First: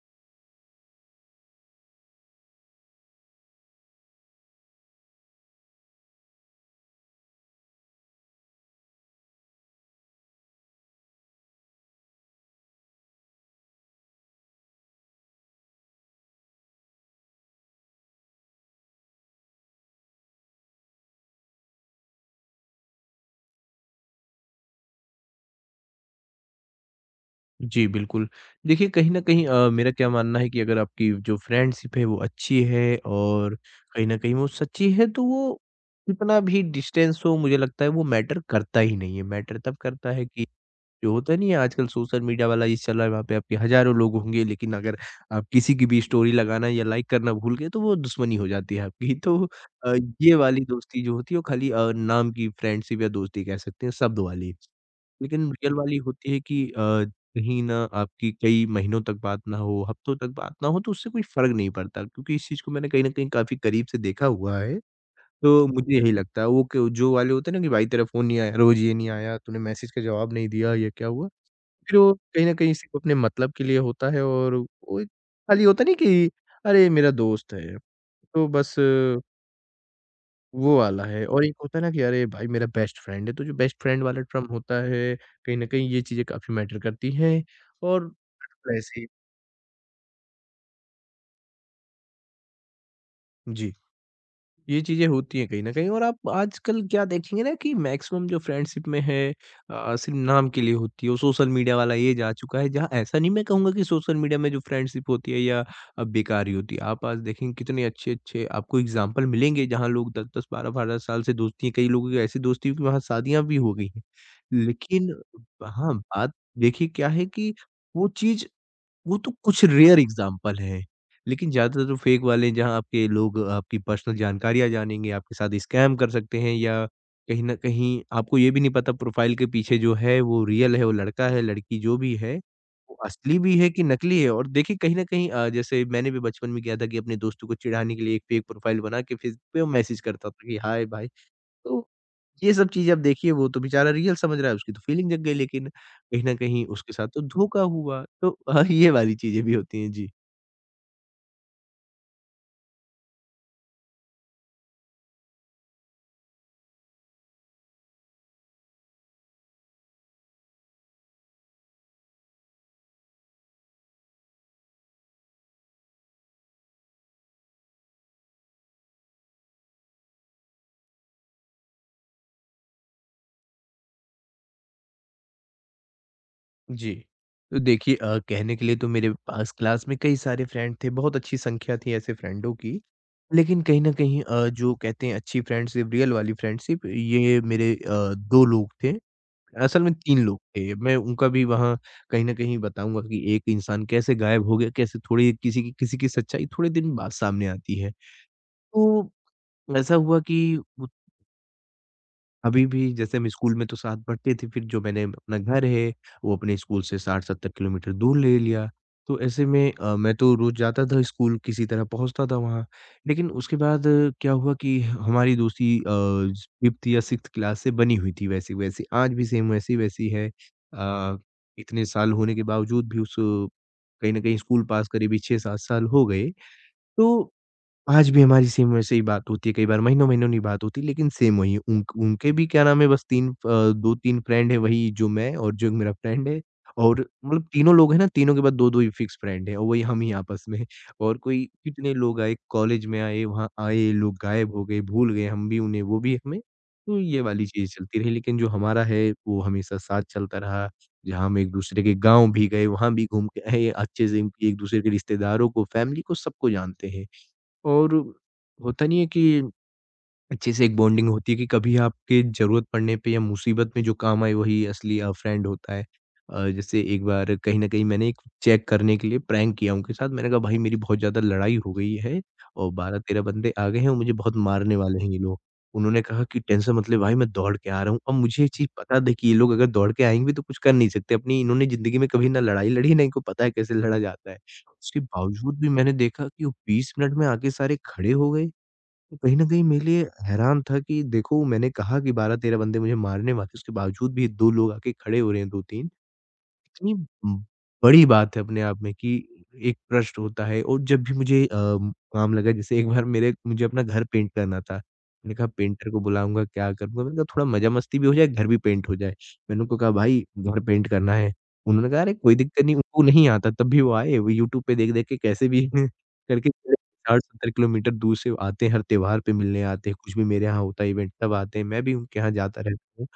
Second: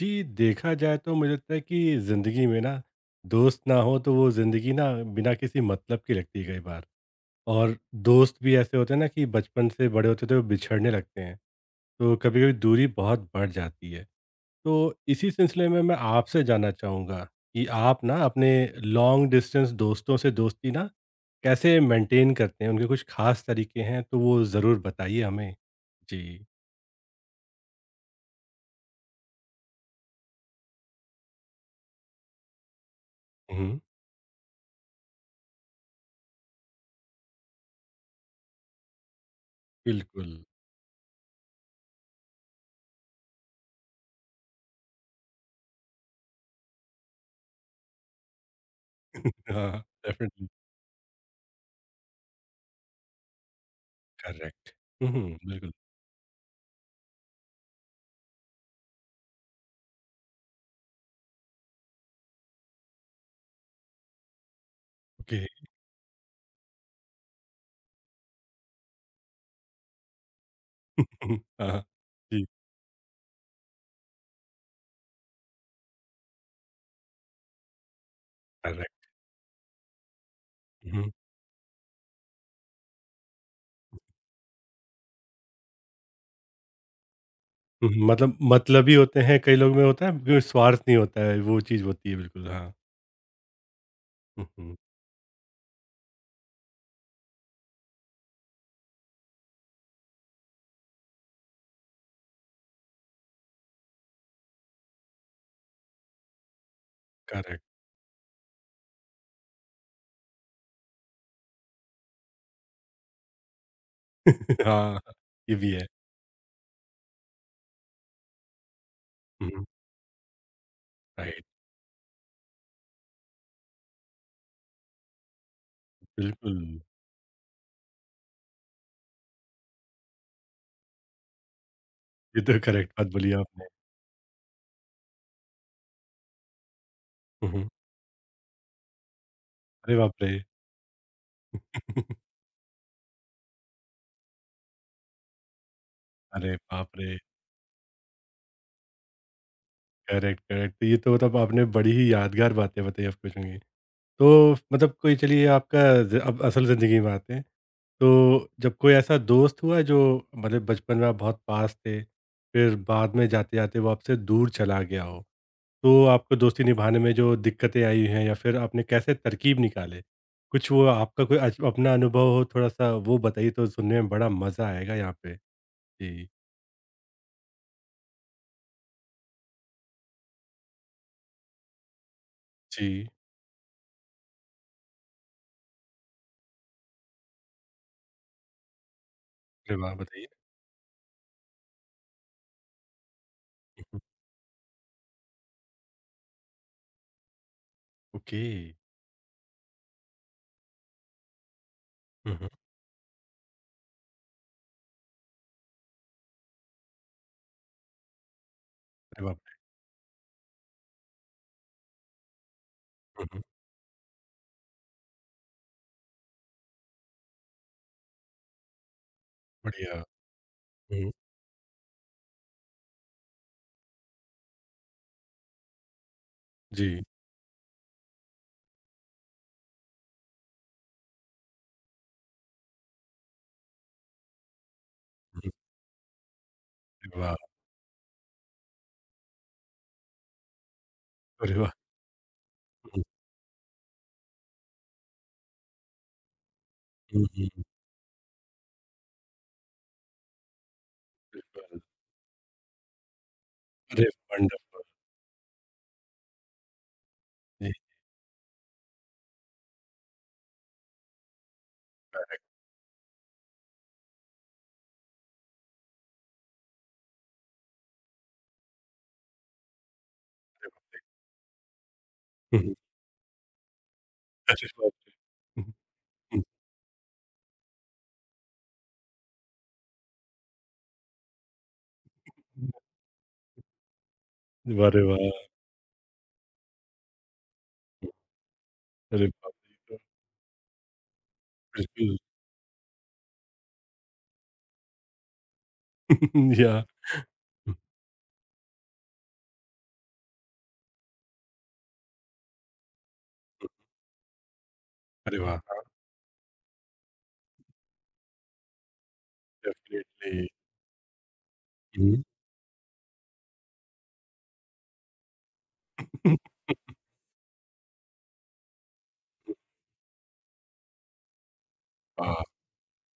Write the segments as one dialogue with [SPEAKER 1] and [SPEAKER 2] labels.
[SPEAKER 1] जी, देखा जाए तो मुझे लगता है कि ज़िंदगी में ना दोस्त ना हो तो वो ज़िंदगी ना बिना किसी मतलब की लगती है कई बार और दोस्त भी ऐसे होते हैं ना कि बचपन से बड़े होते तो वो बिछड़ने लगते हैं तो कभी-कभी दूरी बहुत बढ़ जाती है। तो इसी सिलसिले में मैं आपसे जानना चाहूँगा कि आप ना अपने लॉन्ग डिस्टेंस दोस्तों से दोस्ती ना कैसे मेंटेन करते हैं? उनके कुछ ख़ास तरीके हैं तो वो ज़रूर बताइए हमें? जी।
[SPEAKER 2] जी, बिल्कुल। देखिए, कहीं न कहीं मेरा क्या मानना है कि अगर आपकी जो फ्रेंडशिप है, वो अच्छी है और
[SPEAKER 1] हुँ, हुँ।
[SPEAKER 2] कहीं न कहीं वो सच्ची है, तो वो कितना भी डिस्टेंस हो, मुझे लगता है वो मैटर करता ही नहीं है। मैटर तब करता है
[SPEAKER 1] बिल्कुल।
[SPEAKER 2] कि जो होता नहीं है, आजकल सोशल मीडिया वाला ये चल रहा है, वहाँ पे आपके हज़ारों लोग होंगे, लेकिन अगर आप किसी की भी स्टोरी लगाना या लाइक करना भूल गए, तो वो दुश्मनी हो जाती है आपकी। तो
[SPEAKER 1] हाँ,
[SPEAKER 2] अ, ये
[SPEAKER 1] डेफ़िनिटली।
[SPEAKER 2] वाली दोस्ती जो होती है, वो खाली नाम की फ्रेंडशिप या दोस्ती कह सकते हैं, शब्द वाली।
[SPEAKER 1] करेक्ट। हुँ, हुँ।
[SPEAKER 2] लेकिन
[SPEAKER 1] बिल्कुल।
[SPEAKER 2] रियल वाली होती है कि अ कहीं न आपकी कई महीनों तक बात ना हो, हफ्तों तक बात ना हो तो उससे कोई फ़र्क नहीं पड़ता क्योंकि इस चीज़ को मैंने कहीं न कहीं काफ़ी करीब से देखा हुआ है।
[SPEAKER 1] ओके।
[SPEAKER 2] तो मुझे यही लगता है वो क जो वाले होते हैं ना कि भाई तेरा फ़ोन नहीं आया, रोज़ ये नहीं आया, तूने मैसेज का जवाब नहीं दिया, ये क्या हुआ?
[SPEAKER 1] हाँ, हाँ।
[SPEAKER 2] फिर वो कहीं
[SPEAKER 1] जी,
[SPEAKER 2] न कहीं सिर्फ़ अपने मतलब के लिए होता है और वो एक खाली होता नहीं कि अरे मेरा दोस्त है, तो बस
[SPEAKER 1] करेक्ट।
[SPEAKER 2] वो वाला
[SPEAKER 1] हुँ,
[SPEAKER 2] है। और एक होता है ना कि अरे भाई मेरा बेस्ट फ्रेंड है, तो जो बेस्ट फ्रेंड वाला टर्म होता है, कहीं न कहीं ये चीज़ें काफ़ी मैटर करती हैं
[SPEAKER 1] हुँ,
[SPEAKER 2] और
[SPEAKER 1] मतलब मतलबी
[SPEAKER 2] वैसे ही
[SPEAKER 1] होते हैं, कई लोग में होता है कोई स्वार्थ नहीं होता है, वो चीज़ होती है बिल्कुल हाँ।
[SPEAKER 2] जी,
[SPEAKER 1] हुँ, हुँ,
[SPEAKER 2] ये चीज़ें होती हैं कहीं न कहीं और आप आजकल क्या देखेंगे ना कि मैक्सिमम जो फ्रेंडशिप में है सिर्फ़ नाम के लिए होती है और सोशल मीडिया वाला एज आ चुका है जहाँ ऐसा नहीं मैं कहूँगा कि सोशल मीडिया में जो फ्रेंडशिप होती है या बेकार ही होती है। आप आज देखेंगे
[SPEAKER 1] करेक्ट
[SPEAKER 2] कितने अच्छे-अच्छे आपको एग्ज़ाम्पल मिलेंगे जहाँ लोग 10-10, 12-12 साल से दोस्ती है, कई लोगों की ऐसी दोस्ती है कि वहाँ शादियाँ भी हो गई हैं।
[SPEAKER 1] हाँ,
[SPEAKER 2] लेकिन
[SPEAKER 1] ये भी है।
[SPEAKER 2] हाँ, बात देखिए क्या है कि वो चीज़ वो तो
[SPEAKER 1] हुँ,
[SPEAKER 2] कुछ
[SPEAKER 1] हुँ,
[SPEAKER 2] रेयर एग्जाम्पल हैं,
[SPEAKER 1] राइट
[SPEAKER 2] लेकिन ज़्यादातर तो फेक वाले हैं, जहाँ आपके लोग आपकी पर्सनल जानकारियाँ जानेंगे, आपके साथ स्कैम कर सकते हैं
[SPEAKER 1] बिल्कुल,
[SPEAKER 2] या कहीं न कहीं आपको ये भी नहीं पता प्रोफ़ाइल के पीछे जो है वो रियल है, वो लड़का है, लड़की जो भी है,
[SPEAKER 1] ये तो करेक्ट
[SPEAKER 2] वो
[SPEAKER 1] बात बोली
[SPEAKER 2] असली भी है
[SPEAKER 1] आपने।
[SPEAKER 2] कि नकली है और देखिए कहीं न कहीं जैसे मैंने भी बचपन में किया था कि अपने दोस्तों
[SPEAKER 1] हुँ,
[SPEAKER 2] को
[SPEAKER 1] हुँ,
[SPEAKER 2] चिढ़ाने के लिए एक फेक प्रोफ़ाइल बना के फेसबुक पे
[SPEAKER 1] अरे
[SPEAKER 2] मैसेज
[SPEAKER 1] बाप
[SPEAKER 2] करता
[SPEAKER 1] रे!
[SPEAKER 2] था कि हाय भाई। तो ये सब चीज़ें अब देखिए वो तो बेचारा रियल समझ रहा है, उसकी तो फीलिंग जग गई लेकिन कहीं न
[SPEAKER 1] अरे
[SPEAKER 2] कहीं उसके
[SPEAKER 1] बाप
[SPEAKER 2] साथ
[SPEAKER 1] रे!
[SPEAKER 2] तो धोखा हुआ। तो हाँ, ये वाली चीज़ें भी होती हैं। जी।
[SPEAKER 1] करेक्ट, करेक्ट तो ये तो मतलब आपने बड़ी ही यादगार बातें बताई आपको सुनी। तो मतलब कोई चलिए आपका ज अब असल ज़िंदगी में आते हैं। तो जब कोई ऐसा दोस्त हुआ जो मतलब बचपन में आप बहुत पास थे, फिर बाद में जाते-जाते वो आपसे दूर चला गया हो, तो आपको दोस्ती निभाने में जो दिक्कतें आई हैं या फिर आपने कैसे तरकीब निकाले? कुछ वो आपका कोई अच अपना अनुभव हो थोड़ा-सा वो बताइए तो सुनने में बड़ा मज़ा आएगा यहाँ पे। जी।
[SPEAKER 2] जी। तो देखिए कहने के लिए तो मेरे पास क्लास में कई सारे फ्रेंड थे, बहुत अच्छी संख्या थी ऐसे फ्रेंडों की।
[SPEAKER 1] जी।
[SPEAKER 2] लेकिन कहीं न कहीं जो कहते हैं अच्छी फ्रेंडशिप, रियल वाली फ्रेंडशिप ये मेरे 2 लोग थे,
[SPEAKER 1] अरे
[SPEAKER 2] असल में
[SPEAKER 1] वाह!
[SPEAKER 2] 3
[SPEAKER 1] बताइए।
[SPEAKER 2] लोग थे। मैं उनका भी वहाँ कहीं न कहीं बताऊँगा कि एक इंसान
[SPEAKER 1] हुँ, हुँ।
[SPEAKER 2] कैसे गायब हो गया, कैसे थोड़ी किसी की सच्चाई थोड़े दिन बाद सामने आती है।
[SPEAKER 1] ओके।
[SPEAKER 2] तो ऐसा हुआ कि उ
[SPEAKER 1] हुँ, हुँ।
[SPEAKER 2] अभी भी जैसे हम स्कूल में तो साथ पढ़ते थे, फिर जो मैंने अपना घर है, वो अपने स्कूल से 60-70 किलोमीटर दूर ले लिया। तो
[SPEAKER 1] अरे बाप
[SPEAKER 2] ऐसे
[SPEAKER 1] रे!
[SPEAKER 2] में मैं तो रोज़ जाता था स्कूल, किसी तरह पहुँचता था वहाँ।
[SPEAKER 1] हुँ,
[SPEAKER 2] लेकिन
[SPEAKER 1] हुँ।
[SPEAKER 2] उसके बाद क्या हुआ कि हमारी दोस्ती 5th या 6th क्लास से बनी हुई थी वैसी वैसी, आज भी सेम
[SPEAKER 1] बढ़िया।
[SPEAKER 2] वैसी-वैसी है।
[SPEAKER 1] हुँ, हुँ।
[SPEAKER 2] इतने साल होने के बावजूद भी कहीं न कहीं स्कूल पास करीब ही 6-7 साल हो गए।
[SPEAKER 1] जी।
[SPEAKER 2] तो आज भी हमारी सेम वैसे ही बात होती है, कई बार महीनों-महीनों नहीं बात होती, लेकिन सेम वही उन उनके भी क्या नाम है बस 3 2-3 फ्रेंड है वही जो मैं
[SPEAKER 1] हुँ,
[SPEAKER 2] और जो एक मेरा फ्रेंड है और
[SPEAKER 1] हुँ। वाह!
[SPEAKER 2] मतलब तीनों लोग हैं ना, तीनों के बाद 2-2 ही फिक्स फ्रेंड हैं और वही हम ही आपस में और कोई
[SPEAKER 1] अरे वाह!
[SPEAKER 2] कितने लोग आए, कॉलेज में
[SPEAKER 1] हुँ,
[SPEAKER 2] आए, वहाँ आए, लोग गायब हो गए, भूल गए हम भी उन्हें, वो भी हमें। तो ये
[SPEAKER 1] हुँ,
[SPEAKER 2] वाली
[SPEAKER 1] हुँ, हुँ।
[SPEAKER 2] चीज़ चलती रही, लेकिन जो हमारा है वो हमेशा साथ चलता रहा, जहाँ हम एक-दूसरे के गाँव भी गए, वहाँ भी घूम के आए,
[SPEAKER 1] अरे
[SPEAKER 2] अच्छे से
[SPEAKER 1] वंडर
[SPEAKER 2] एक-दूसरे के रिश्तेदारों को, फैमिली को, सबको जानते हैं।
[SPEAKER 1] जी।
[SPEAKER 2] और होता नहीं है कि अच्छे से एक बॉन्डिंग होती है कि कभी आपके ज़रूरत पड़ने पे या मुसीबत में जो काम आए वही असली फ्रेंड होता है। जैसे एक बार कहीं न कहीं मैंने एक चेक करने के लिए प्रैंक किया उनके साथ, मैंने कहा भाई मेरी बहुत ज़्यादा लड़ाई हो गई है
[SPEAKER 1] हुँ,
[SPEAKER 2] और
[SPEAKER 1] हुँ।
[SPEAKER 2] 12-13 बंदे आ गए हैं और मुझे बहुत
[SPEAKER 1] अरे
[SPEAKER 2] मारने
[SPEAKER 1] बाप
[SPEAKER 2] वाले हैं
[SPEAKER 1] रे!
[SPEAKER 2] ये लोग। उन्होंने कहा कि
[SPEAKER 1] हुँ।
[SPEAKER 2] टेंशन मत ले भाई मैं दौड़ के आ रहा हूँ। अब मुझे ये चीज़ पता थी कि ये लोग अगर दौड़ के आएँगे भी तो कुछ कर नहीं सकते, अपनी इन्होंने ज़िंदगी में कभी ना लड़ाई लड़ी है ना इनको पता है कैसे लड़ा जाता है। उसके
[SPEAKER 1] अरे वाह!
[SPEAKER 2] बावजूद भी मैंने देखा कि वो 20 मिनट में आके सारे खड़े हो गए तो
[SPEAKER 1] अरे
[SPEAKER 2] कहीं न
[SPEAKER 1] बाप
[SPEAKER 2] कहीं
[SPEAKER 1] रे!
[SPEAKER 2] मेरे
[SPEAKER 1] ये
[SPEAKER 2] लिए हैरान था कि देखो मैंने कहा कि
[SPEAKER 1] तो
[SPEAKER 2] 12-13 बंदे मुझे मारने वाले हैं, उसके बावजूद भी 2 लोग आके खड़े हो रहे हैं 2-3
[SPEAKER 1] बिल्कुल या
[SPEAKER 2] इतनी बड़ी बात है अपने आप में कि एक ट्रस्ट होता है और जब भी मुझे काम लगा जैसे एक बार मेरे मुझे अपना घर पेंट करना था। मैंने
[SPEAKER 1] अरे
[SPEAKER 2] कहा
[SPEAKER 1] वाह!
[SPEAKER 2] पेंटर को बुलाऊँगा, क्या करूँगा? मैंने कहा थोड़ा मज़ा-मस्ती भी हो जाए, घर भी पेंट हो जाए। मैंने उनको कहा भाई
[SPEAKER 1] डेफ़िनेटली
[SPEAKER 2] घर पेंट करना है। उन्होंने कहा अरे
[SPEAKER 1] हुँ।
[SPEAKER 2] कोई दिक्कत नहीं, उनको नहीं आता तब भी वो आए, वो यूट्यूब पे देख-देख के कैसे भी करके 60-70 किलोमीटर दूर से आते हैं, हर त्योहार पे मिलने आते हैं, कुछ भी मेरे यहाँ होता है इवेंट तब आते हैं, मैं भी उनके यहाँ
[SPEAKER 1] वाह!
[SPEAKER 2] जाता रहता हूँ।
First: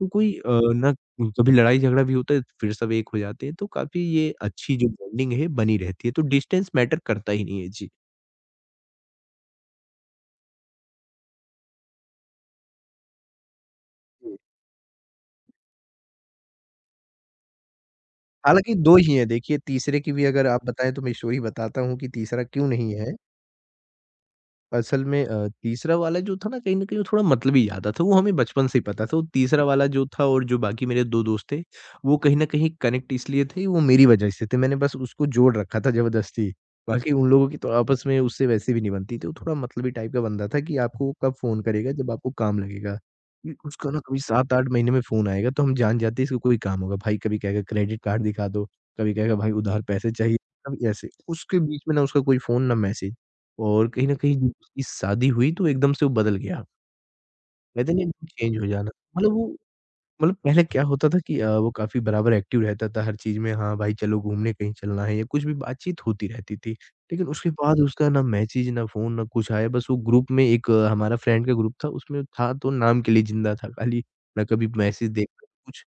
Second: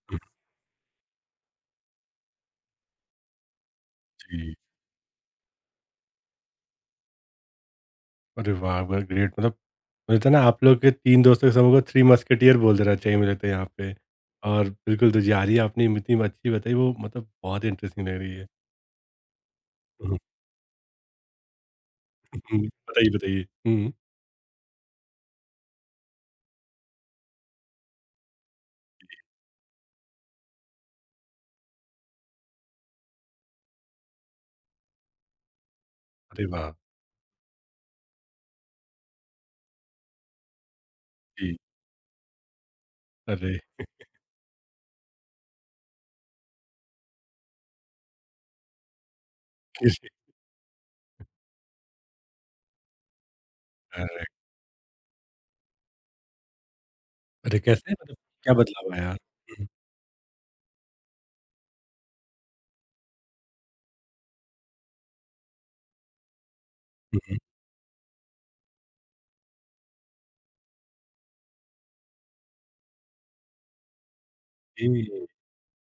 [SPEAKER 2] तो कोई कभी लड़ाई-झगड़ा भी होता है, फिर सब एक हो जाते हैं, तो काफ़ी ये
[SPEAKER 1] जी।
[SPEAKER 2] अच्छी जो बॉन्डिंग है, बनी रहती है, तो डिस्टेंस मैटर करता ही नहीं है। जी।
[SPEAKER 1] अरे वाह! वाह! ग्रेट मतलब मुझे लगता है ना आप लोग के 3 दोस्तों के समूह को थ्री मस्केटियर बोल देना चाहिए मुझे लगता है यहाँ पे।
[SPEAKER 2] जी।
[SPEAKER 1] और बिल्कुल तो यारी आपने इतनी अच्छी बताई वो मतलब बहुत इंटरेस्टिंग लग रही है।
[SPEAKER 2] हालाँकि 2 ही हैं देखिए, तीसरे की
[SPEAKER 1] हम्म,
[SPEAKER 2] भी अगर आप बताएँ तो मैं स्टोरी बताता हूँ कि तीसरा क्यों नहीं
[SPEAKER 1] बताइए,
[SPEAKER 2] है।
[SPEAKER 1] बताइए। हुँ।
[SPEAKER 2] असल में तीसरा वाला जो था ना कहीं न कहीं वो थोड़ा मतलबी ज़्यादा था, वो हमें बचपन से ही पता था। वो तीसरा वाला जो था और जो बाकी मेरे 2 दोस्त थे, वो कहीं न कहीं कनेक्ट इसलिए थे वो मेरी वजह से थे। मैंने बस उसको जोड़ रखा था
[SPEAKER 1] अरे
[SPEAKER 2] ज़बरदस्ती।
[SPEAKER 1] वाह!
[SPEAKER 2] बाकी अच्छा। उन लोगों की तो आपस में उससे वैसे भी नहीं बनती थी। वो थोड़ा मतलबी टाइप का बंदा था कि आपको वो कब
[SPEAKER 1] जी।
[SPEAKER 2] फ़ोन करेगा जब आपको काम लगेगा। कि
[SPEAKER 1] अरे!
[SPEAKER 2] उसका ना कभी 7-8 महीने में फ़ोन आएगा तो हम जान जाते हैं इसको कोई काम होगा। भाई कभी कहेगा क्रेडिट कार्ड दिखा दो, कभी कहेगा भाई उधार पैसे चाहिए, कभी ऐसे। उसके बीच में ना उसका कोई फ़ोन ना मैसेज। और कहीं न कहीं जब उसकी शादी हुई तो एकदम से वो बदल गया।
[SPEAKER 1] अरे
[SPEAKER 2] कहते
[SPEAKER 1] कैसे
[SPEAKER 2] हैं ना
[SPEAKER 1] मतलब
[SPEAKER 2] एकदम
[SPEAKER 1] क्या
[SPEAKER 2] चेंज हो जाना।
[SPEAKER 1] बदलाव आया?
[SPEAKER 2] मतलब वो
[SPEAKER 1] हुँ,
[SPEAKER 2] मतलब पहले क्या होता था कि वो काफ़ी बराबर एक्टिव रहता था हर चीज़ में, हाँ भाई चलो घूमने कहीं चलना है या कुछ भी बातचीत होती रहती थी।
[SPEAKER 1] हुँ,
[SPEAKER 2] लेकिन
[SPEAKER 1] हुँ।
[SPEAKER 2] उसके बाद उसका ना मैसेज, ना फ़ोन, ना कुछ आया बस वो ग्रुप में एक हमारा फ्रेंड का ग्रुप था उसमें था तो नाम के लिए ज़िंदा था खाली, ना कभी
[SPEAKER 1] ए
[SPEAKER 2] मैसेज देखा कुछ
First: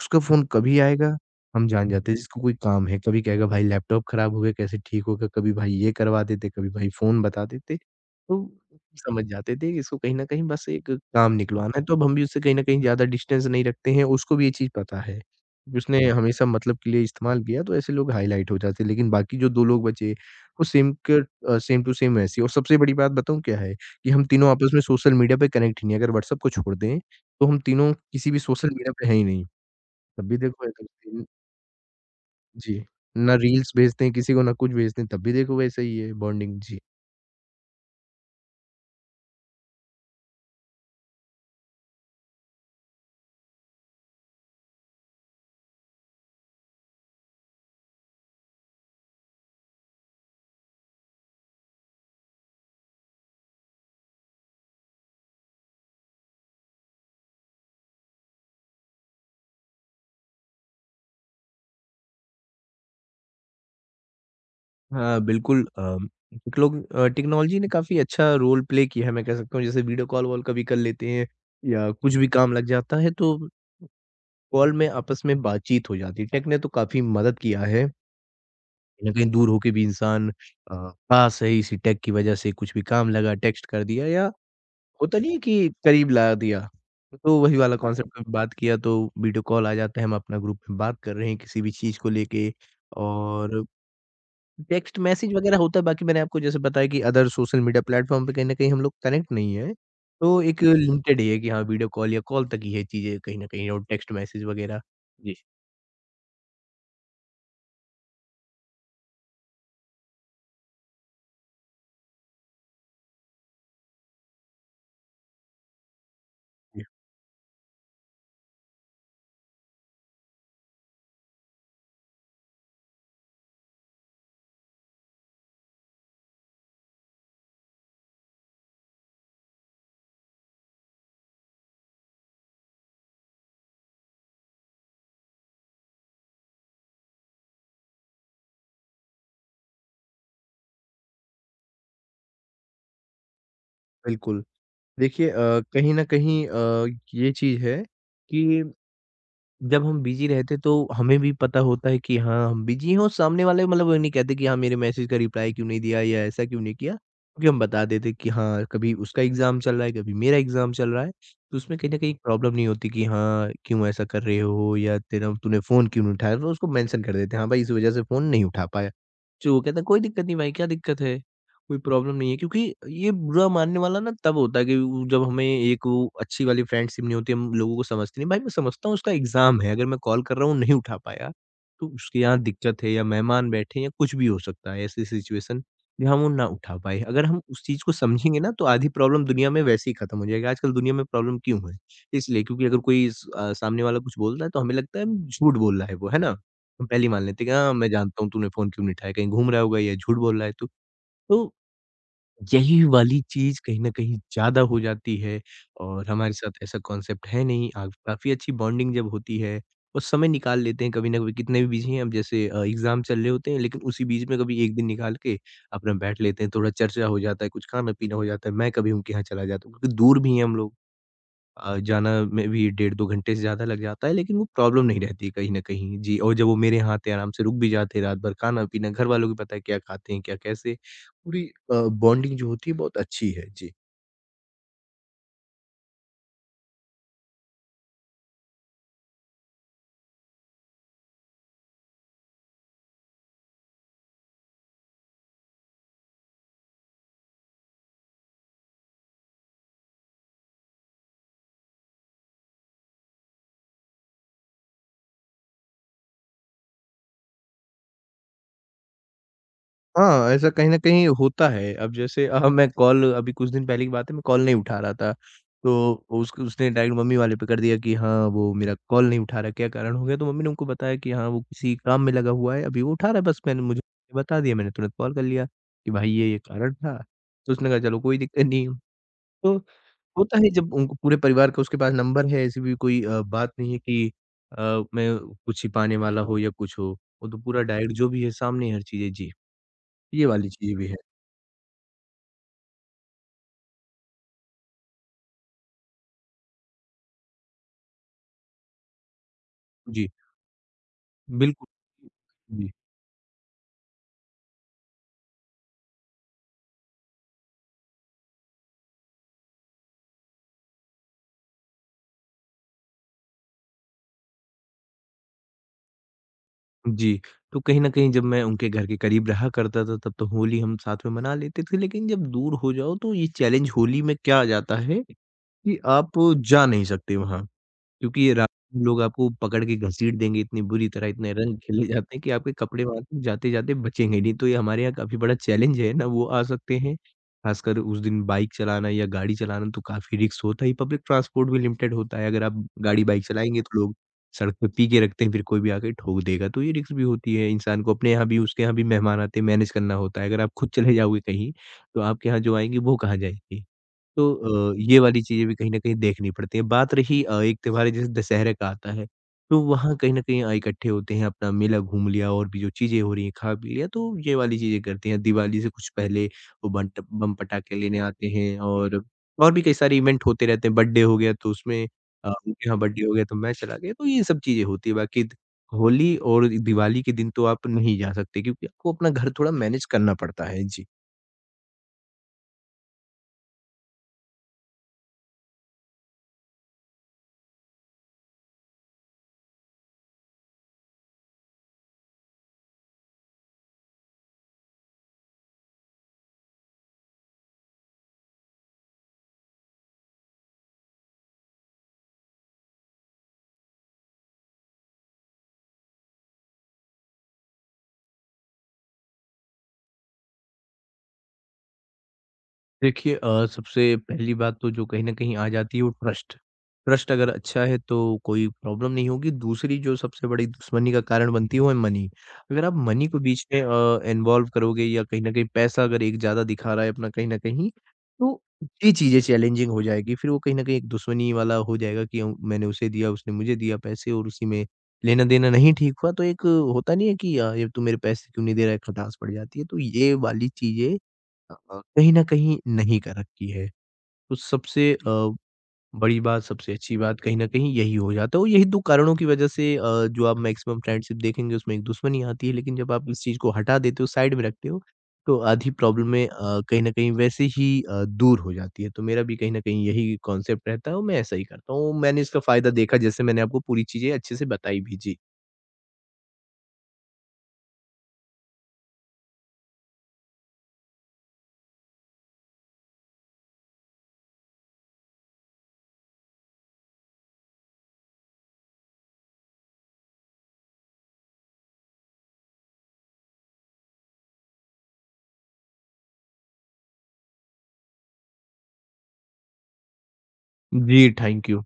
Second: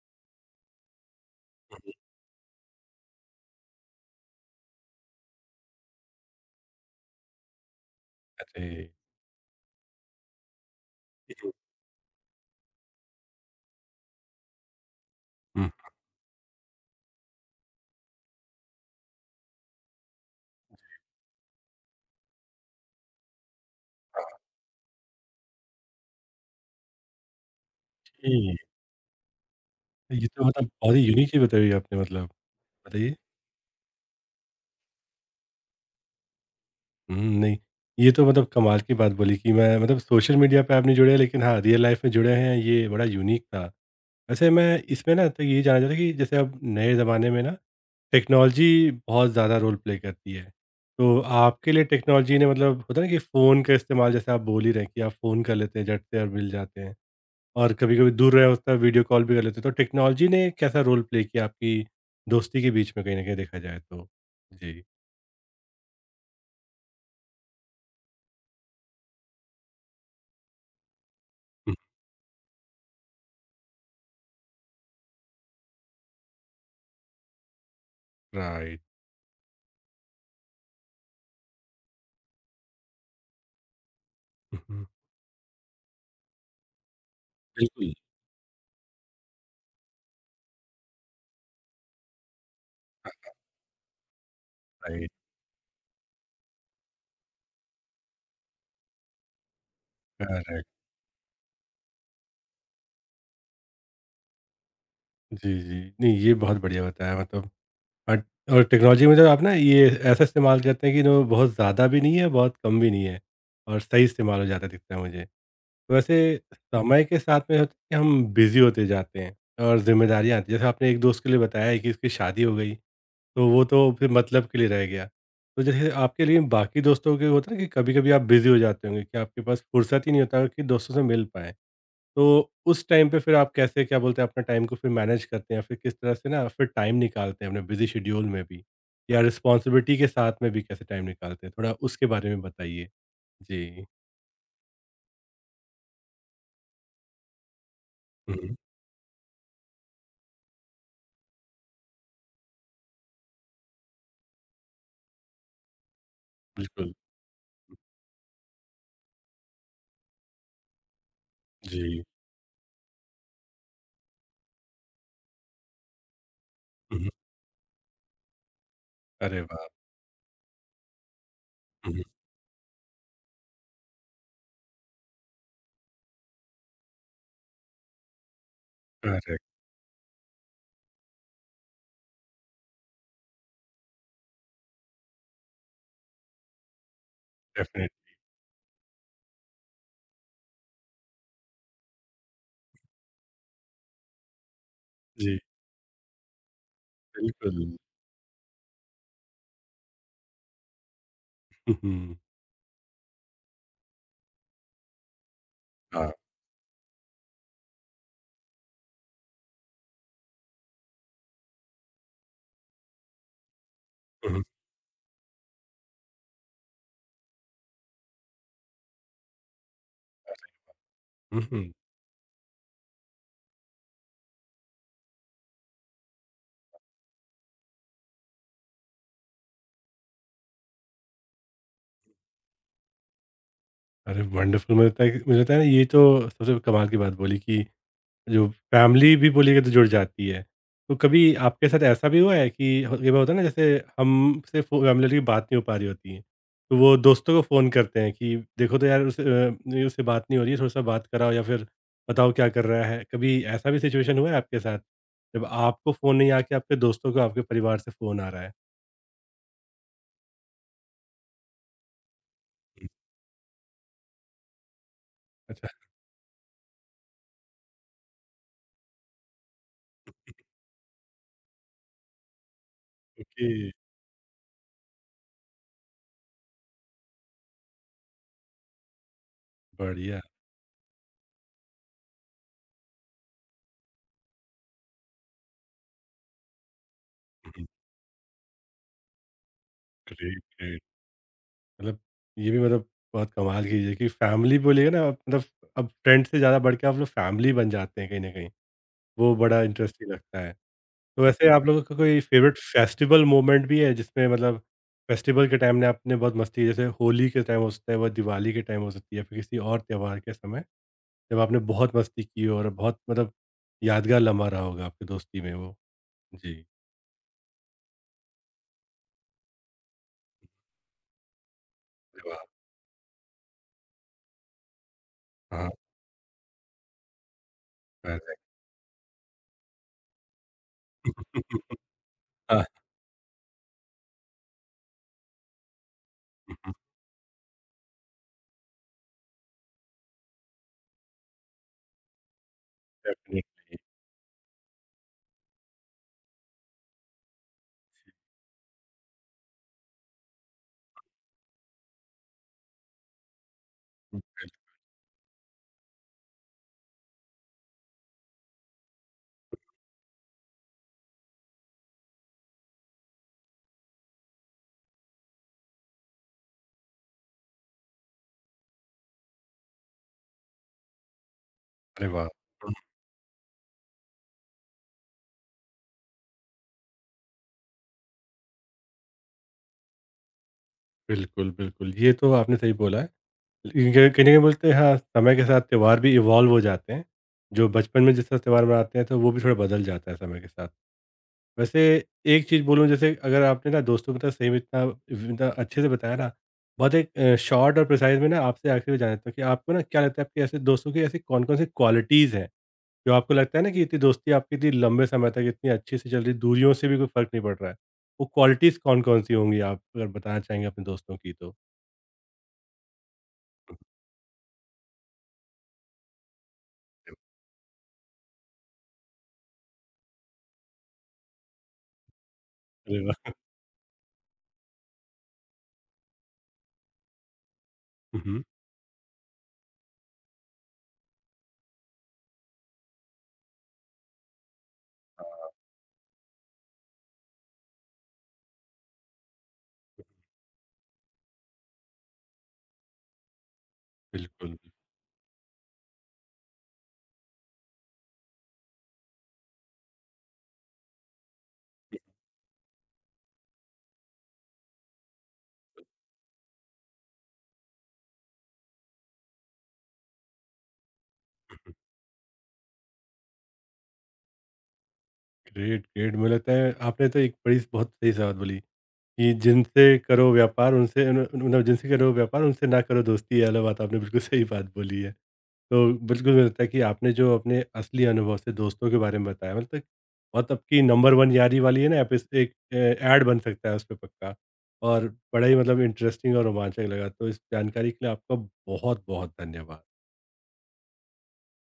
[SPEAKER 2] उसका फ़ोन कभी आएगा, हम जान जाते हैं जिसको कोई काम है। कभी कहेगा भाई लैपटॉप ख़राब हो गया, कैसे ठीक होगा? कभी भाई ये करवा देते, कभी भाई फ़ोन बता देते। तो
[SPEAKER 1] अरे!
[SPEAKER 2] समझ जाते थे कि इसको कहीं न कहीं बस एक काम निकलवाना है, तो अब हम भी उससे कहीं न कहीं ज़्यादा डिस्टेंस नहीं रखते हैं। उसको भी ये चीज़ पता है,
[SPEAKER 1] हुँ,
[SPEAKER 2] कि उसने हमेशा मतलब के लिए इस्तेमाल किया तो ऐसे लोग हाइलाइट हो जाते हैं। लेकिन बाकी जो 2 लोग बचे, वो सेम टू सेम वैसे ही और सबसे बड़ी बात बताऊँ क्या है? कि हम तीनों आपस में सोशल मीडिया पे कनेक्ट ही नहीं हैं। अगर व्हाट्सएप को छोड़ दें, तो हम तीनों किसी भी
[SPEAKER 1] ओके।
[SPEAKER 2] सोशल मीडिया पे हैं ही नहीं।
[SPEAKER 1] ये
[SPEAKER 2] तब भी
[SPEAKER 1] तो
[SPEAKER 2] देखो
[SPEAKER 1] मतलब
[SPEAKER 2] ऐसा
[SPEAKER 1] बहुत ही
[SPEAKER 2] कुछ नहीं।
[SPEAKER 1] यूनिक ही बताई आपने मतलब,
[SPEAKER 2] जी,
[SPEAKER 1] बताइए?
[SPEAKER 2] ना रील्स भेजते हैं किसी को, ना कुछ भेजते हैं, तब भी देखो वैसा ही है बॉन्डिंग। जी।
[SPEAKER 1] हुँ, नहीं, ये तो मतलब कमाल की बात बोली कि मैं मतलब सोशल मीडिया पे आप नहीं जुड़े लेकिन हाँ, रियल लाइफ़ में जुड़े हैं, ये बड़ा यूनिक था। वैसे मैं इसमें ना तो ये जानना चाहता था कि जैसे अब नए ज़माने में ना टेक्नोलॉजी बहुत ज़्यादा रोल प्ले करती है। तो आपके लिए टेक्नोलॉजी ने मतलब होता है ना कि फ़ोन का इस्तेमाल जैसे आप बोल ही रहे हैं कि आप फ़ोन कर लेते हैं झट से और मिल जाते हैं। और कभी-कभी दूर रहा होता है, वीडियो कॉल भी कर लेते हैं। तो टेक्नोलॉजी ने कैसा रोल प्ले किया आपकी दोस्ती के बीच में कहीं न कहीं देखा जाए तो? जी।
[SPEAKER 2] हाँ, बिल्कुल कुछ लोग टेक्नोलॉजी ने काफ़ी अच्छा रोल प्ले किया है, मैं कह सकता हूँ। जैसे वीडियो कॉल वॉल कभी कर लेते हैं
[SPEAKER 1] हुँ।
[SPEAKER 2] या कुछ भी काम लग जाता है, तो कॉल में आपस में बातचीत हो जाती है। टेक ने तो काफ़ी मदद किया है,
[SPEAKER 1] राइट।
[SPEAKER 2] कहीं न कहीं दूर होके भी इंसान पास है, इसी टेक की वजह से कुछ भी काम लगा, टेक्स्ट कर दिया या
[SPEAKER 1] हुँ, हुँ।
[SPEAKER 2] होता नहीं है कि करीब ला दिया। तो वही वाला हाँ, हाँ।
[SPEAKER 1] बिल्कुल।
[SPEAKER 2] कॉन्सेप्ट कभी बात किया तो वीडियो कॉल आ जाता है, हम अपना ग्रुप में बात कर रहे हैं किसी भी चीज़ को लेके और टेक्स्ट
[SPEAKER 1] राइट,
[SPEAKER 2] मैसेज वगैरह होता है, बाकी मैंने आपको जैसे बताया कि अदर सोशल मीडिया प्लेटफ़ॉर्म पे कहीं न कहीं हम लोग कनेक्ट नहीं हैं। तो एक जी।
[SPEAKER 1] करेक्ट।
[SPEAKER 2] लिमिटेड ही है कि हाँ, वीडियो कॉल या कॉल तक ही है चीज़ें कहीं न कहीं और टेक्स्ट मैसेज वगैरह। जी।
[SPEAKER 1] जी, जी। नहीं, ये बहुत बढ़िया बताया मतलब अट और टेक्नोलॉजी में जब आप ना ये ऐसा इस्तेमाल करते हैं कि नो बहुत ज़्यादा भी नहीं है, बहुत कम भी नहीं है और सही इस्तेमाल हो जाता दिखता है मुझे। तो वैसे
[SPEAKER 2] जी,
[SPEAKER 1] समय के साथ में होता है कि हम बिज़ी होते जाते हैं और ज़िम्मेदारियाँ आती हैं। जैसे आपने एक दोस्त के लिए बताया है कि उसकी शादी हो गई। तो वो तो फिर मतलब के लिए रह गया। तो जैसे आपके लिए बाकी दोस्तों के होता है ना कि कभी-कभी आप बिज़ी हो जाते होंगे कि आपके पास फुर्सत ही नहीं होता कि दोस्तों से मिल पाएँ। तो उस टाइम पे फिर आप कैसे क्या बोलते हैं अपने टाइम को फिर मैनेज करते हैं? या फिर किस तरह से ना फिर टाइम निकालते हैं अपने बिज़ी शेड्यूल में भी? या रिस्पॉन्सिबिलिटी के साथ में भी कैसे टाइम निकालते हैं? थोड़ा उसके बारे में बताइए। जी।
[SPEAKER 2] बिल्कुल। देखिए कहीं न कहीं ये चीज़ है
[SPEAKER 1] हुँ, हुँ।
[SPEAKER 2] कि जब हम बिज़ी रहते हैं, तो हमें भी पता होता है कि हाँ, हम बिज़ी हैं और सामने वाले मतलब वो नहीं कहते कि हाँ, मेरे मैसेज का रिप्लाई क्यों नहीं दिया या ऐसा क्यों नहीं
[SPEAKER 1] बिल्कुल।
[SPEAKER 2] किया, क्योंकि हम बता देते कि हाँ, कभी उसका एग्ज़ाम चल रहा है, कभी मेरा एग्ज़ाम चल रहा है। तो उसमें कहीं न
[SPEAKER 1] जी।
[SPEAKER 2] कहीं प्रॉब्लम नहीं होती कि हाँ, क्यों ऐसा कर रहे हो या तेरा तूने फ़ोन क्यों नहीं उठाया? तो उसको
[SPEAKER 1] हुँ,
[SPEAKER 2] मेंशन
[SPEAKER 1] हुँ।
[SPEAKER 2] कर देते हैं, हाँ भाई इस वज़ह से फ़ोन नहीं उठा पाया।
[SPEAKER 1] अरे
[SPEAKER 2] तो वो
[SPEAKER 1] वाह!
[SPEAKER 2] कहता है, "कोई दिक्कत नहीं भाई, क्या दिक्कत है?" कोई
[SPEAKER 1] हुँ, हुँ।
[SPEAKER 2] प्रॉब्लम नहीं है क्योंकि ये बुरा मानने वाला ना तब होता है कि वो जब हमें एक वो अच्छी वाली फ्रेंडशिप नहीं होती, हम लोगों को समझते नहीं। भाई मैं समझता हूँ उसका
[SPEAKER 1] करेक्ट,
[SPEAKER 2] एग्ज़ाम है, अगर मैं कॉल कर रहा हूँ नहीं उठा पाया, तो उसके यहाँ दिक्कत है या मेहमान बैठे हैं या कुछ भी हो सकता है ऐसी सिचुएशन जहाँ वो ना उठा पाए। अगर हम उस चीज़ को
[SPEAKER 1] डेफ़िनेटली।
[SPEAKER 2] समझेंगे ना तो आधी प्रॉब्लम दुनिया में वैसे ही खत्म हो जाएगी। आजकल दुनिया में प्रॉब्लम क्यों है? इसलिए क्योंकि अगर कोई सामने वाला कुछ बोल रहा है तो हमें लगता है
[SPEAKER 1] जी,
[SPEAKER 2] झूठ बोल रहा है वो, है ना? हम पहले ही मान लेते हैं कि
[SPEAKER 1] बिल्कुल।
[SPEAKER 2] हाँ, मैं जानता हूँ तूने फ़ोन क्यों नहीं उठाया, कहीं घूम रहा होगा या झूठ बोल रहा है तू। तो
[SPEAKER 1] हुँ, हुँ।
[SPEAKER 2] यही वाली चीज़ कहीं न कहीं ज़्यादा हो जाती है और
[SPEAKER 1] हाँ।
[SPEAKER 2] हमारे साथ ऐसा कॉन्सेप्ट है नहीं। आप काफ़ी अच्छी बॉन्डिंग जब होती है और समय निकाल लेते हैं कभी न कभी कितने भी बिज़ी हैं, अब जैसे एग्ज़ाम चल रहे होते हैं लेकिन उसी बीच
[SPEAKER 1] हुँ,
[SPEAKER 2] में
[SPEAKER 1] हुँ।
[SPEAKER 2] कभी 1 दिन निकाल के अपना बैठ लेते हैं, थोड़ा चर्चा हो जाता है, कुछ खाना-पीना हो जाता है, मैं कभी उनके यहाँ चला जाता हूँ क्योंकि दूर भी हैं हम लोग।
[SPEAKER 1] हुँ, हुँ।
[SPEAKER 2] जाना में भी डेढ़ 2 घंटे से ज़्यादा लग जाता है, लेकिन वो प्रॉब्लम नहीं रहती कहीं न कहीं। जी, और जब वो मेरे यहाँ आते आराम से रुक भी जाते हैं रात भर, खाना-पीना, घरवालों को भी पता है क्या खाते हैं, क्या कैसे। पूरी अ, बॉन्डिंग जो होती है बहुत अच्छी है। जी।
[SPEAKER 1] अरे वंडरफुल! मुझे लगता है कि मुझे लगता है ना ये तो सबसे कमाल की बात बोली कि जो फैमिली भी बोलिए तो जुड़ जाती है। तो कभी आपके साथ ऐसा भी हुआ है कि ह कई बार होता है ना जैसे हमसे फ़ो फैमिली की बात नहीं हो पा रही होती है, तो वो दोस्तों को फ़ोन करते हैं कि देखो तो यार नहीं उससे बात नहीं हो रही है थोड़ा-सा बात कराओ या फिर बताओ क्या कर रहा है? कभी ऐसा भी सिचुएशन हुआ है आपके साथ? जब आपको फ़ोन नहीं आके आपके दोस्तों को आपके परिवार से फ़ोन आ रहा है?
[SPEAKER 2] हाँ, ऐसा कहीं न कहीं होता है। अब जैसे मैं कॉल अभी कुछ दिन पहले की बात है मैं कॉल नहीं उठा रहा था।
[SPEAKER 1] अच्छा
[SPEAKER 2] तो उस उसने डायरेक्ट मम्मी वाले पे कर दिया कि हाँ, वो मेरा कॉल नहीं उठा रहा क्या कारण हो गया? तो मम्मी ने उनको बताया कि हाँ, वो किसी काम में लगा हुआ है, अभी वो उठा रहा है बस
[SPEAKER 1] ओके
[SPEAKER 2] मैंने मुझे बता दिया, मैंने तुरंत कॉल कर लिया कि भाई ये कारण था। तो उसने कहा चलो कोई दिक्कत नहीं है। तो
[SPEAKER 1] बढ़िया।
[SPEAKER 2] होता है जब उनको पूरे परिवार का उसके पास नंबर है ऐसी भी कोई बात नहीं है कि अ, मैं कुछ छिपाने वाला हो या कुछ हो। वो तो
[SPEAKER 1] हुँ,
[SPEAKER 2] पूरा
[SPEAKER 1] हुँ।
[SPEAKER 2] डायरेक्ट जो भी है सामने हर चीज़ें जी, ये
[SPEAKER 1] ग्रेट,
[SPEAKER 2] वाली चीज़ें
[SPEAKER 1] ग्रेट।
[SPEAKER 2] भी है।
[SPEAKER 1] मतलब ये भी मतलब बहुत कमाल की चीज़ है कि फैमिली बोलिएगा ना आप मतलब अब फ्रेंड से ज़्यादा बढ़ के आप लोग फैमिली बन जाते हैं कहीं न कहीं। वो बड़ा
[SPEAKER 2] जी,
[SPEAKER 1] इंटरेस्टिंग लगता है। तो वैसे आप
[SPEAKER 2] बिल्कुल।
[SPEAKER 1] लोगों का कोई फेवरेट
[SPEAKER 2] जी,
[SPEAKER 1] फेस्टिवल मोमेंट भी है जिसमें मतलब फेस्टिवल के टाइम में आपने बहुत मस्ती जैसे होली के टाइम हो सकता है, वो दिवाली के टाइम हो सकती है या फिर किसी और त्योहार के समय जब आपने बहुत मस्ती की हो और बहुत मतलब यादगार लम्हा रहा होगा आपकी दोस्ती में वो? जी।
[SPEAKER 2] जी। तो कहीं न कहीं जब मैं उनके घर के करीब रहा करता था तब तो होली हम साथ में मना लेते थे, लेकिन जब
[SPEAKER 1] अरे वाह!
[SPEAKER 2] दूर हो जाओ तो ये चैलेंज होली में क्या आ जाता है
[SPEAKER 1] हाँ,
[SPEAKER 2] कि आप जा नहीं सकते वहाँ। क्योंकि ये
[SPEAKER 1] perfect।
[SPEAKER 2] रात में लोग आपको पकड़ के घसीट देंगे इतनी बुरी तरह, इतने रंग खेले जाते हैं कि आपके
[SPEAKER 1] हाँ।
[SPEAKER 2] कपड़े वहाँ तक जाते-जाते बचेंगे नहीं। तो ये हमारे यहाँ काफ़ी बड़ा चैलेंज है ना, वो आ सकते हैं। ख़ासकर उस दिन बाइक चलाना या गाड़ी चलाना तो काफ़ी रिस्क होता ही, पब्लिक ट्रांसपोर्ट भी लिमिटेड होता है। अगर आप गाड़ी बाइक चलाएँगे तो
[SPEAKER 1] डेफिनिटली।
[SPEAKER 2] लोग सड़क पे पी के रखते हैं, फिर कोई भी आके ठोक देगा। तो ये रिस्क भी होती है, इंसान को अपने यहाँ भी उसके यहाँ भी मेहमान आते हैं, मैनेज करना होता है। अगर आप खुद चले जाओगे कहीं, तो आपके यहाँ जो आएँगे वो कहाँ जाएँगे? तो ये वाली चीज़ें भी कहीं न कहीं देखनी पड़ती हैं। बात रही एक त्योहार है जैसे दशहरे का आता है, तो वहाँ कहीं न कहीं इकट्ठे होते हैं, अपना मेला घूम लिया और भी जो चीज़ें हो रही हैं, खा पी लिया, तो ये वाली चीज़ें करते हैं। दिवाली से कुछ पहले वो बंट बम पटाखे लेने आते हैं और भी कई सारे इवेंट होते रहते हैं। बर्थडे हो गया तो उसमें
[SPEAKER 1] अरे वाह!
[SPEAKER 2] उनके यहाँ बर्थडे हो गया तो मैं चला गया, तो ये सब चीज़ें होती हैं। बाकी द होली और दिवाली के दिन तो आप नहीं जा सकते क्योंकि आपको अपना घर थोड़ा मैनेज करना पड़ता है। जी।
[SPEAKER 1] बिल्कुल, बिल्कुल। ये तो आपने सही बोला है। लेकिन कहीं कहीं ना कहीं बोलते हैं हाँ, समय के साथ त्योहार भी इवॉल्व हो जाते हैं। जो बचपन में जिस तरह त्योहार मनाते हैं, तो वो भी थोड़ा बदल जाता है समय के साथ। वैसे एक चीज़ बोलूँ जैसे अगर आपने ना दोस्तों के साथ सही में इतना इतना अच्छे से बताया ना, बहुत एक शॉर्ट और प्रिसाइज़ में ना आपसे आखिर में जानना था कि आपको ना क्या लगता है आपके ऐसे दोस्तों की ऐसी कौन-कौन सी क्वालिटीज़ हैं, जो आपको लगता है ना कि इतनी दोस्ती आपकी इतनी लंबे समय तक इतनी अच्छे से चल रही है, दूरियों से भी कोई फ़र्क नहीं पड़ रहा है? वो क्वालिटीज़ कौन-कौन सी होंगी आप अगर बताना चाहेंगे अपने दोस्तों की तो?
[SPEAKER 2] देखिए सबसे पहली बात तो जो कहीं न कहीं आ जाती है वो ट्रस्ट। ट्रस्ट अगर अच्छा है तो कोई प्रॉब्लम नहीं होगी, दूसरी जो सबसे बड़ी दुश्मनी का कारण बनती है वो है मनी। अगर आप
[SPEAKER 1] अरे
[SPEAKER 2] मनी को
[SPEAKER 1] वाह।
[SPEAKER 2] बीच में इन्वॉल्व करोगे या कहीं न कहीं पैसा अगर एक ज़्यादा दिखा रहा है अपना कहीं न कहीं,
[SPEAKER 1] हुँ,
[SPEAKER 2] तो
[SPEAKER 1] हुँ।
[SPEAKER 2] ये चीज़ें चैलेंजिंग हो जाएगी। फिर वो कहीं न कहीं एक दुश्मनी वाला हो जाएगा कि मैंने उसे दिया, उसने मुझे दिया पैसे और उसी में लेना-देना नहीं ठीक हुआ तो एक होता नहीं है कि ये तू मेरे पैसे क्यों नहीं दे रहा है? खटास पड़ जाती है। तो ये वाली चीज़ें कहीं न कहीं नहीं कर रखी है। तो
[SPEAKER 1] बिल्कुल,
[SPEAKER 2] सबसे बड़ी बात, सबसे अच्छी बात कहीं न कहीं यही हो जाता है और यही 2 कारणों की वज़ह से जो आप मैक्सिमम फ्रेंडशिप देखेंगे उसमें एक दुश्मनी आती है, लेकिन जब आप इस चीज़ को हटा देते हो, साइड में रखते हो, तो आधी प्रॉब्लमें कहीं न कहीं वैसे ही दूर हो जाती है। तो मेरा भी कहीं न कहीं यही कॉन्सेप्ट रहता है और मैं ऐसा ही करता
[SPEAKER 1] बिल्कुल।
[SPEAKER 2] हूँ। मैंने इसका फ़ायदा देखा जैसे मैंने आपको पूरी चीज़ें अच्छे से बताई भी। जी।
[SPEAKER 1] Great, great. मुझे लगता है आपने तो एक बड़ी बहुत सही बात बोली कि जिनसे करो व्यापार उनसे उन उन मतलब जिनसे करो व्यापार उनसे ना करो दोस्ती ये वाला बात आपने बिल्कुल सही बात बोली है। तो बिल्कुल मुझे लगता है कि आपने जो अपने असली अनुभव से दोस्तों के बारे में बताया मतलब बहुत आपकी नंबर 1 यारी वाली है ना आप इस एक ऐड बन सकता है उस पे पक्का। और बड़ा ही मतलब इंटरेस्टिंग और रोमांचक लगा। तो इस जानकारी के लिए आपका बहुत-बहुत धन्यवाद।
[SPEAKER 2] जी, थैंक यू।